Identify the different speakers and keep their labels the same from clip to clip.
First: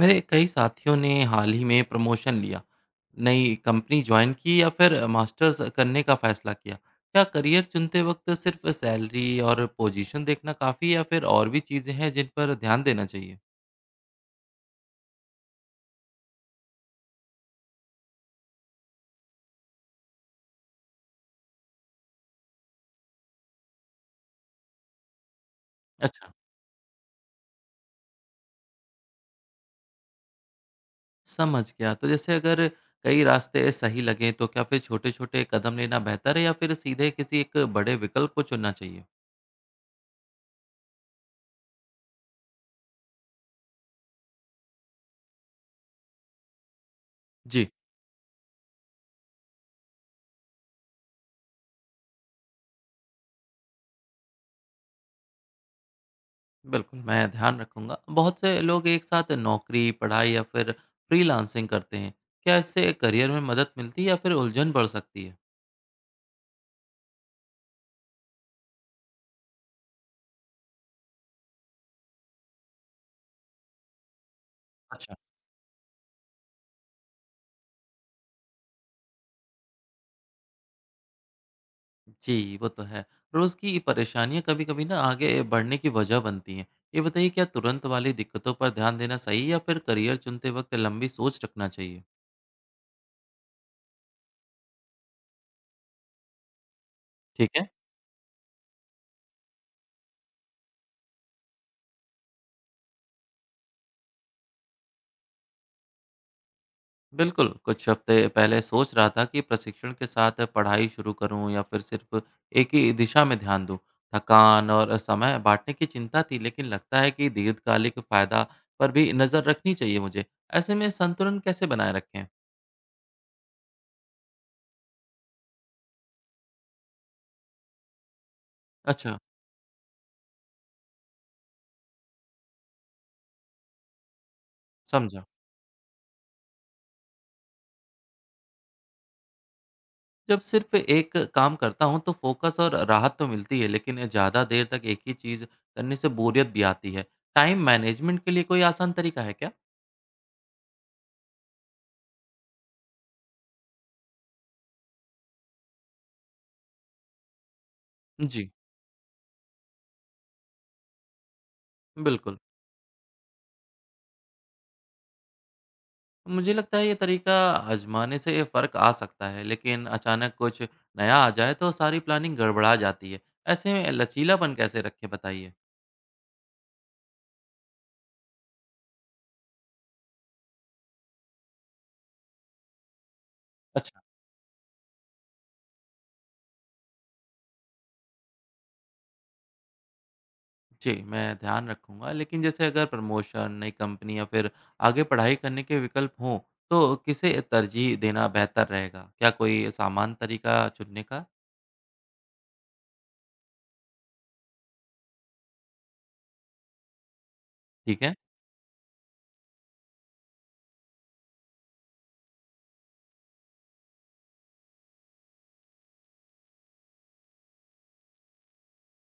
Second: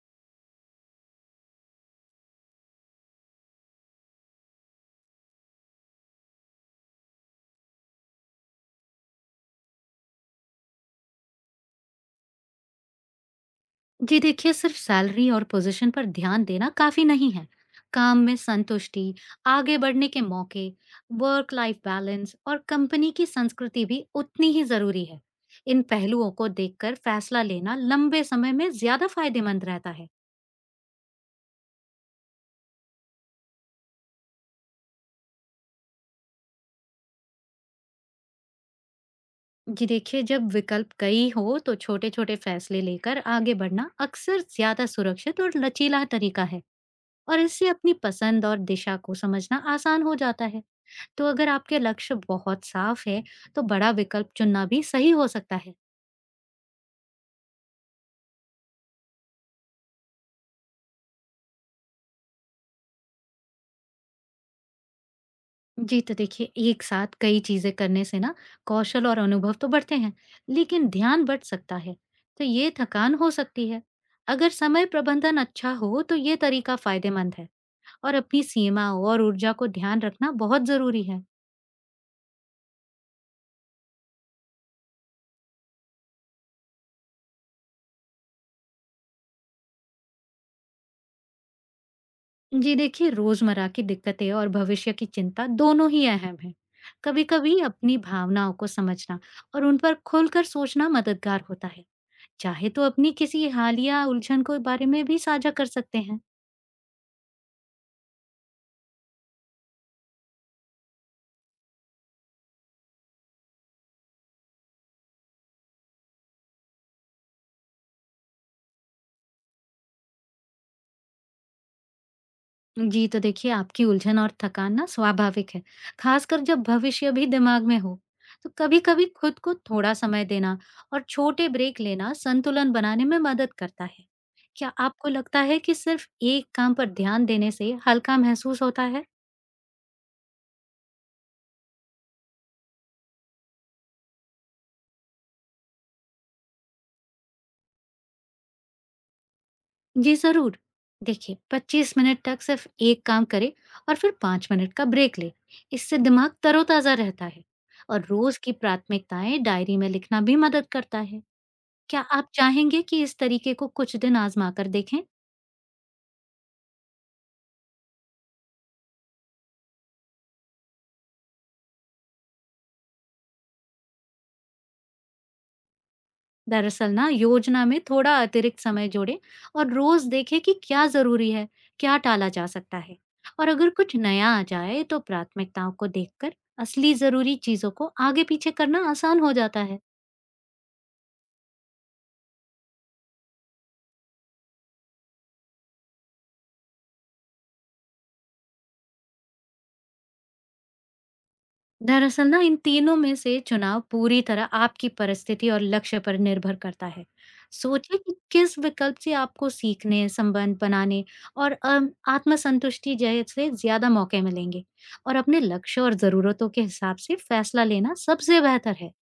Speaker 1: मेरे कई साथियों ने हाल ही में प्रमोशन लिया, नई कंपनी ज्वाइन की या फिर मास्टर्स करने का फैसला किया। क्या करियर चुनते वक्त सिर्फ सैलरी और पोजीशन देखना काफ़ी है या फिर और भी चीज़ें हैं जिन पर ध्यान देना चाहिए?
Speaker 2: जी देखिए सिर्फ सैलरी और पोजीशन पर ध्यान देना काफी नहीं है। काम में संतुष्टि, आगे बढ़ने के मौके, वर्क लाइफ बैलेंस और कंपनी की संस्कृति भी उतनी ही जरूरी है। इन पहलुओं
Speaker 1: अच्छा
Speaker 2: को देखकर फैसला लेना लंबे समय में ज्यादा फायदेमंद रहता है।
Speaker 1: समझ गया। तो जैसे अगर कई रास्ते सही लगें तो क्या फिर छोटे-छोटे कदम लेना बेहतर है या फिर सीधे किसी एक बड़े विकल्प को चुनना चाहिए?
Speaker 2: जी देखिए, जब विकल्प कई हो तो छोटे छोटे फैसले लेकर आगे बढ़ना अक्सर ज्यादा सुरक्षित और लचीला तरीका है, और इससे
Speaker 1: जी
Speaker 2: अपनी पसंद और दिशा को समझना आसान हो जाता है। तो अगर आपके लक्ष्य बहुत साफ है, तो बड़ा विकल्प चुनना भी सही हो सकता है।
Speaker 1: बिल्कुल, मैं ध्यान रखूँगा। बहुत से लोग एक साथ नौकरी, पढ़ाई या फिर फ्रीलांसिंग करते हैं। क्या इससे करियर में मदद मिलती है या फिर उलझन बढ़ सकती है?
Speaker 2: जी तो देखिए, एक साथ कई चीजें करने से ना कौशल और अनुभव तो बढ़ते हैं, लेकिन ध्यान बढ़ सकता है। तो ये थकान हो सकती है। अगर समय
Speaker 1: अच्छा
Speaker 2: प्रबंधन अच्छा हो तो ये तरीका फायदेमंद है, और अपनी सीमा और ऊर्जा को ध्यान रखना बहुत जरूरी है।
Speaker 1: जी, वो तो है। रोज़ की परेशानियाँ कभी-कभी ना आगे बढ़ने की वजह बनती हैं। ये बताइए क्या तुरंत वाली दिक्कतों पर ध्यान देना सही है या फिर करियर चुनते वक़्त लंबी सोच रखना चाहिए?
Speaker 2: जी देखिए, रोजमर्रा की दिक्कतें और भविष्य की चिंता दोनों ही अहम है। कभी
Speaker 1: ठीक
Speaker 2: कभी
Speaker 1: है।
Speaker 2: अपनी भावनाओं को समझना और उन पर खुलकर सोचना मददगार होता है। चाहे तो अपनी किसी हालिया उलझन को बारे में भी साझा कर सकते हैं।
Speaker 1: बिल्कुल, कुछ हफ्ते पहले सोच रहा था कि प्रशिक्षण के साथ पढ़ाई शुरू करूं या फिर सिर्फ एक ही दिशा में ध्यान दूं। थकान और समय बांटने की चिंता थी, लेकिन लगता है कि दीर्घकालिक फायदा पर भी नजर रखनी चाहिए मुझे। ऐसे में संतुलन कैसे बनाए रखें?
Speaker 2: जी तो देखिए, आपकी उलझन और थकान ना स्वाभाविक है, खासकर जब भविष्य भी दिमाग में हो। तो कभी-कभी
Speaker 1: अच्छा,
Speaker 2: खुद को थोड़ा समय देना और छोटे ब्रेक लेना संतुलन बनाने में मदद करता है। क्या आपको
Speaker 1: समझा।
Speaker 2: लगता है कि सिर्फ एक काम पर ध्यान देने से हल्का महसूस होता है?
Speaker 1: जब सिर्फ एक काम करता हूं तो फोकस और राहत तो मिलती है, लेकिन ज्यादा देर तक एक ही चीज करने से बोरियत भी आती है। टाइम मैनेजमेंट के लिए कोई आसान तरीका है क्या?
Speaker 2: जी जरूर। देखिए, 25 मिनट तक सिर्फ एक काम करें और फिर 5 मिनट का ब्रेक ले। इससे दिमाग तरोताजा रहता है, और रोज
Speaker 1: जी,
Speaker 2: की प्राथमिकताएं डायरी में लिखना भी मदद करता है। क्या आप
Speaker 1: बिल्कुल।
Speaker 2: चाहेंगे कि इस तरीके को कुछ दिन आजमा कर देखें?
Speaker 1: मुझे लगता है ये तरीका आजमाने से ये फ़र्क आ सकता है, लेकिन अचानक कुछ नया आ जाए तो सारी प्लानिंग गड़बड़ा जाती है। ऐसे में लचीलापन कैसे रखें बताइए?
Speaker 2: दरअसल ना, योजना में थोड़ा अतिरिक्त समय जोड़ें और रोज देखें कि क्या जरूरी है, क्या टाला जा सकता है। और अगर कुछ
Speaker 1: अच्छा
Speaker 2: नया आ जाए तो प्राथमिकताओं को देखकर असली जरूरी चीजों को आगे पीछे करना आसान हो जाता है।
Speaker 1: जी, मैं ध्यान रखूँगा, लेकिन जैसे अगर प्रमोशन, नई कंपनी या फिर आगे पढ़ाई करने के विकल्प हों, तो किसे तरजीह देना बेहतर रहेगा? क्या कोई सामान्य तरीका चुनने का?
Speaker 2: दरअसल ना, इन तीनों में से चुनाव पूरी तरह आपकी परिस्थिति और लक्ष्य पर निर्भर करता है। सोचिए
Speaker 1: ठीक है।
Speaker 2: कि किस विकल्प से आपको सीखने, संबंध बनाने और आत्मसंतुष्टि जैसे ज्यादा मौके मिलेंगे, और अपने लक्ष्य और जरूरतों के हिसाब से फैसला लेना सबसे बेहतर है।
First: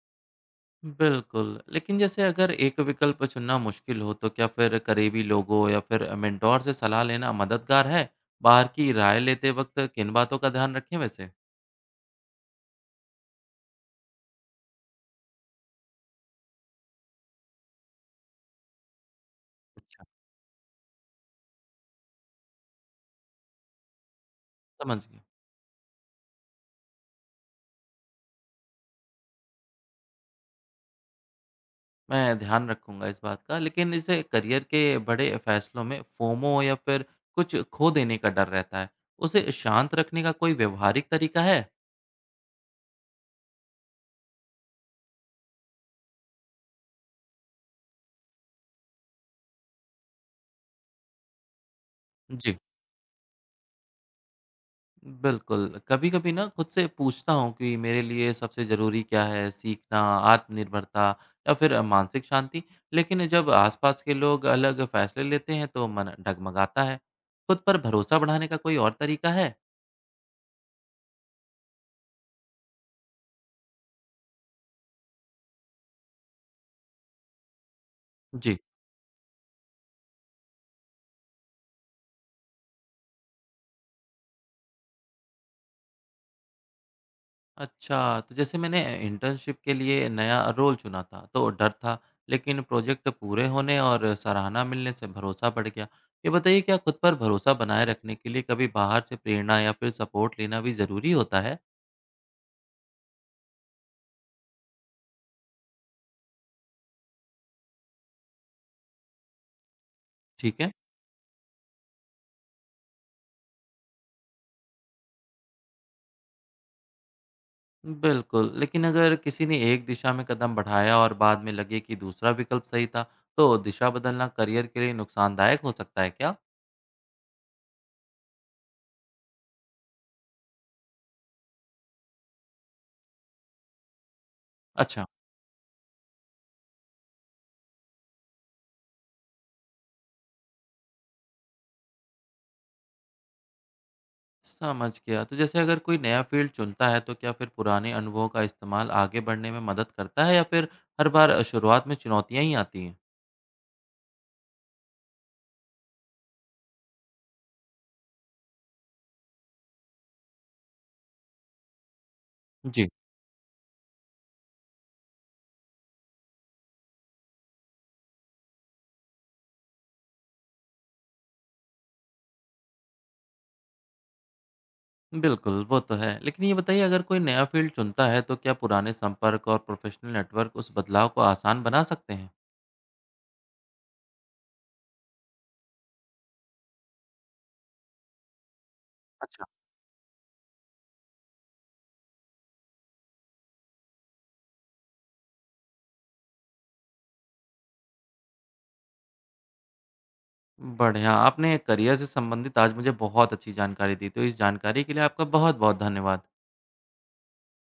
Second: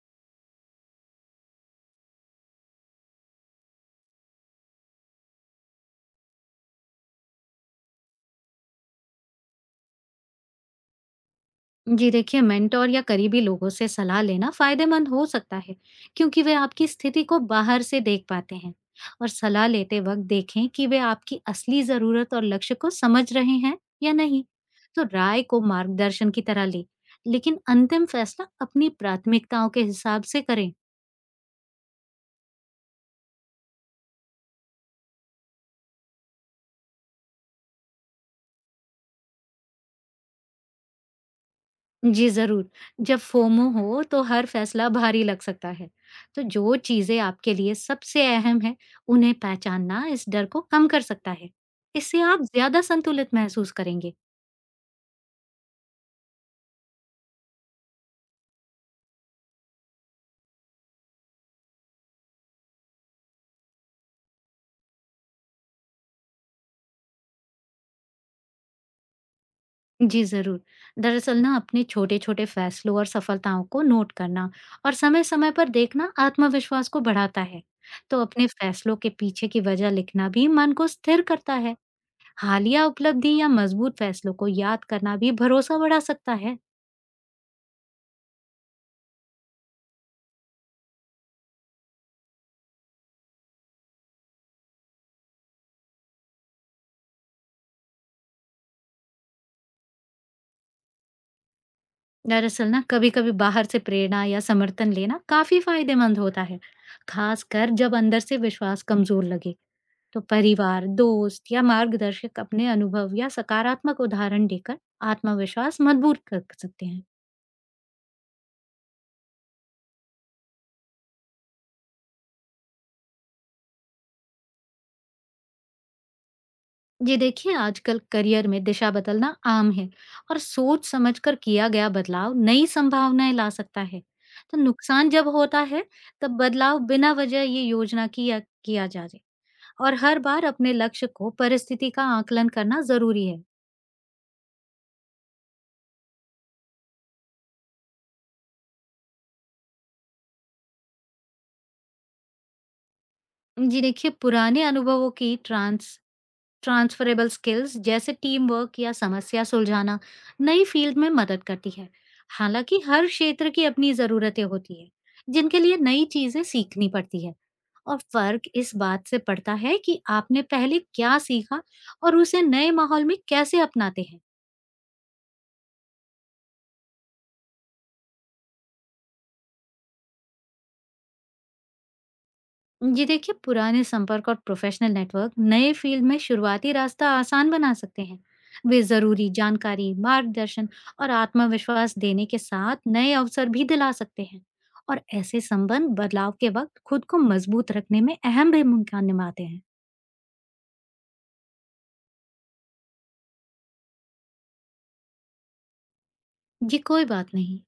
Speaker 1: बिल्कुल, लेकिन जैसे अगर एक विकल्प चुनना मुश्किल हो, तो क्या फिर करीबी लोगों या फिर मेंटोर से सलाह लेना मददगार है? बाहर की राय लेते वक़्त किन बातों का ध्यान रखें वैसे?
Speaker 2: जी देखिए, मेंटोर या करीबी लोगों से सलाह लेना फायदेमंद हो सकता है, क्योंकि वे आपकी स्थिति को बाहर से देख पाते हैं। और सलाह लेते
Speaker 1: अच्छा।
Speaker 2: वक्त देखें कि वे आपकी असली जरूरत और लक्ष्य को समझ रहे हैं या नहीं।
Speaker 1: समझ
Speaker 2: तो
Speaker 1: गया,
Speaker 2: राय को मार्गदर्शन की तरह ले, लेकिन अंतिम फैसला अपनी प्राथमिकताओं के हिसाब से करें।
Speaker 1: मैं ध्यान रखूँगा इस बात का, लेकिन इसे करियर के बड़े फैसलों में फोमो या फिर कुछ खो देने का डर रहता है, उसे शांत रखने का कोई व्यवहारिक तरीका है?
Speaker 2: जी, ज़रूर। जब फोमो हो तो हर फैसला भारी लग सकता है। तो जो चीज़ें आपके लिए सबसे अहम है, उन्हें पहचानना इस डर को कम कर सकता है। इससे आप
Speaker 1: जी।
Speaker 2: ज़्यादा संतुलित महसूस करेंगे।
Speaker 1: बिल्कुल, कभी-कभी ना खुद से पूछता हूँ कि मेरे लिए सबसे ज़रूरी क्या है, सीखना, आत्मनिर्भरता या फिर मानसिक शांति। लेकिन जब आसपास के लोग अलग फैसले लेते हैं तो मन डगमगाता है। खुद पर भरोसा बढ़ाने का कोई और तरीका है?
Speaker 2: जी, ज़रूर। दरअसल ना, अपने छोटे-छोटे फैसलों और सफलताओं को नोट करना और समय-समय पर देखना आत्मविश्वास को बढ़ाता है। तो अपने
Speaker 1: जी
Speaker 2: फैसलों के पीछे की वजह लिखना भी मन को स्थिर करता है। हालिया उपलब्धि या मज़बूत फैसलों को याद करना भी भरोसा बढ़ा सकता है।
Speaker 1: अच्छा, तो जैसे मैंने इंटर्नशिप के लिए नया रोल चुना था, तो डर था, लेकिन प्रोजेक्ट पूरे होने और सराहना मिलने से भरोसा बढ़ गया। ये बताइए क्या खुद पर भरोसा बनाए रखने के लिए कभी बाहर से प्रेरणा या फिर सपोर्ट लेना भी ज़रूरी होता है?
Speaker 2: दरअसल ना, कभी-कभी बाहर से प्रेरणा या समर्थन लेना काफी फायदेमंद होता है, खासकर जब अंदर से विश्वास कमजोर लगे। तो
Speaker 1: ठीक है,
Speaker 2: परिवार, दोस्त या मार्गदर्शक अपने अनुभव या सकारात्मक उदाहरण देकर आत्मविश्वास मजबूत कर सकते हैं।
Speaker 1: बिल्कुल। लेकिन अगर किसी ने एक दिशा में कदम बढ़ाया और बाद में लगे कि दूसरा विकल्प सही था, तो दिशा बदलना करियर के लिए नुकसानदायक हो सकता है क्या?
Speaker 2: ये देखिए, आजकल करियर में दिशा बदलना आम है, और सोच समझकर किया गया बदलाव नई संभावनाएं ला सकता है। तो
Speaker 1: अच्छा,
Speaker 2: नुकसान जब होता है, तब बदलाव बिना वजह ये योजना किया किया जाए। और हर बार अपने लक्ष्य को परिस्थिति का आकलन करना जरूरी है।
Speaker 1: समझ गया। तो जैसे अगर कोई नया फील्ड चुनता है, तो क्या फिर पुराने अनुभवों का इस्तेमाल आगे बढ़ने में मदद करता है या फिर हर बार शुरुआत में चुनौतियाँ ही आती हैं?
Speaker 2: जी देखिए, पुराने अनुभवों की ट्रांसफरेबल स्किल्स जैसे टीम वर्क या समस्या सुलझाना नई फील्ड में मदद करती है। हालांकि
Speaker 1: जी,
Speaker 2: हर क्षेत्र की अपनी जरूरतें होती है, जिनके लिए नई चीजें सीखनी पड़ती है। और फर्क इस बात से पड़ता है कि आपने पहले क्या सीखा और उसे नए माहौल में कैसे अपनाते हैं।
Speaker 1: बिल्कुल, वो तो है। लेकिन ये बताइए अगर कोई नया फील्ड चुनता है, तो क्या पुराने संपर्क और प्रोफेशनल नेटवर्क उस बदलाव को आसान बना सकते हैं?
Speaker 2: जी देखिए, पुराने संपर्क और प्रोफेशनल नेटवर्क नए फील्ड में शुरुआती रास्ता आसान बना सकते हैं। वे जरूरी
Speaker 1: अच्छा।
Speaker 2: जानकारी, मार्गदर्शन और आत्मविश्वास देने के साथ नए अवसर भी दिला सकते हैं, और ऐसे संबंध बदलाव के वक्त खुद को मजबूत रखने में अहम भूमिका निभाते हैं।
Speaker 1: बढ़िया, आपने करियर से संबंधित आज मुझे बहुत अच्छी जानकारी दी, तो इस जानकारी के लिए आपका बहुत-बहुत धन्यवाद।
Speaker 2: जी कोई बात नहीं।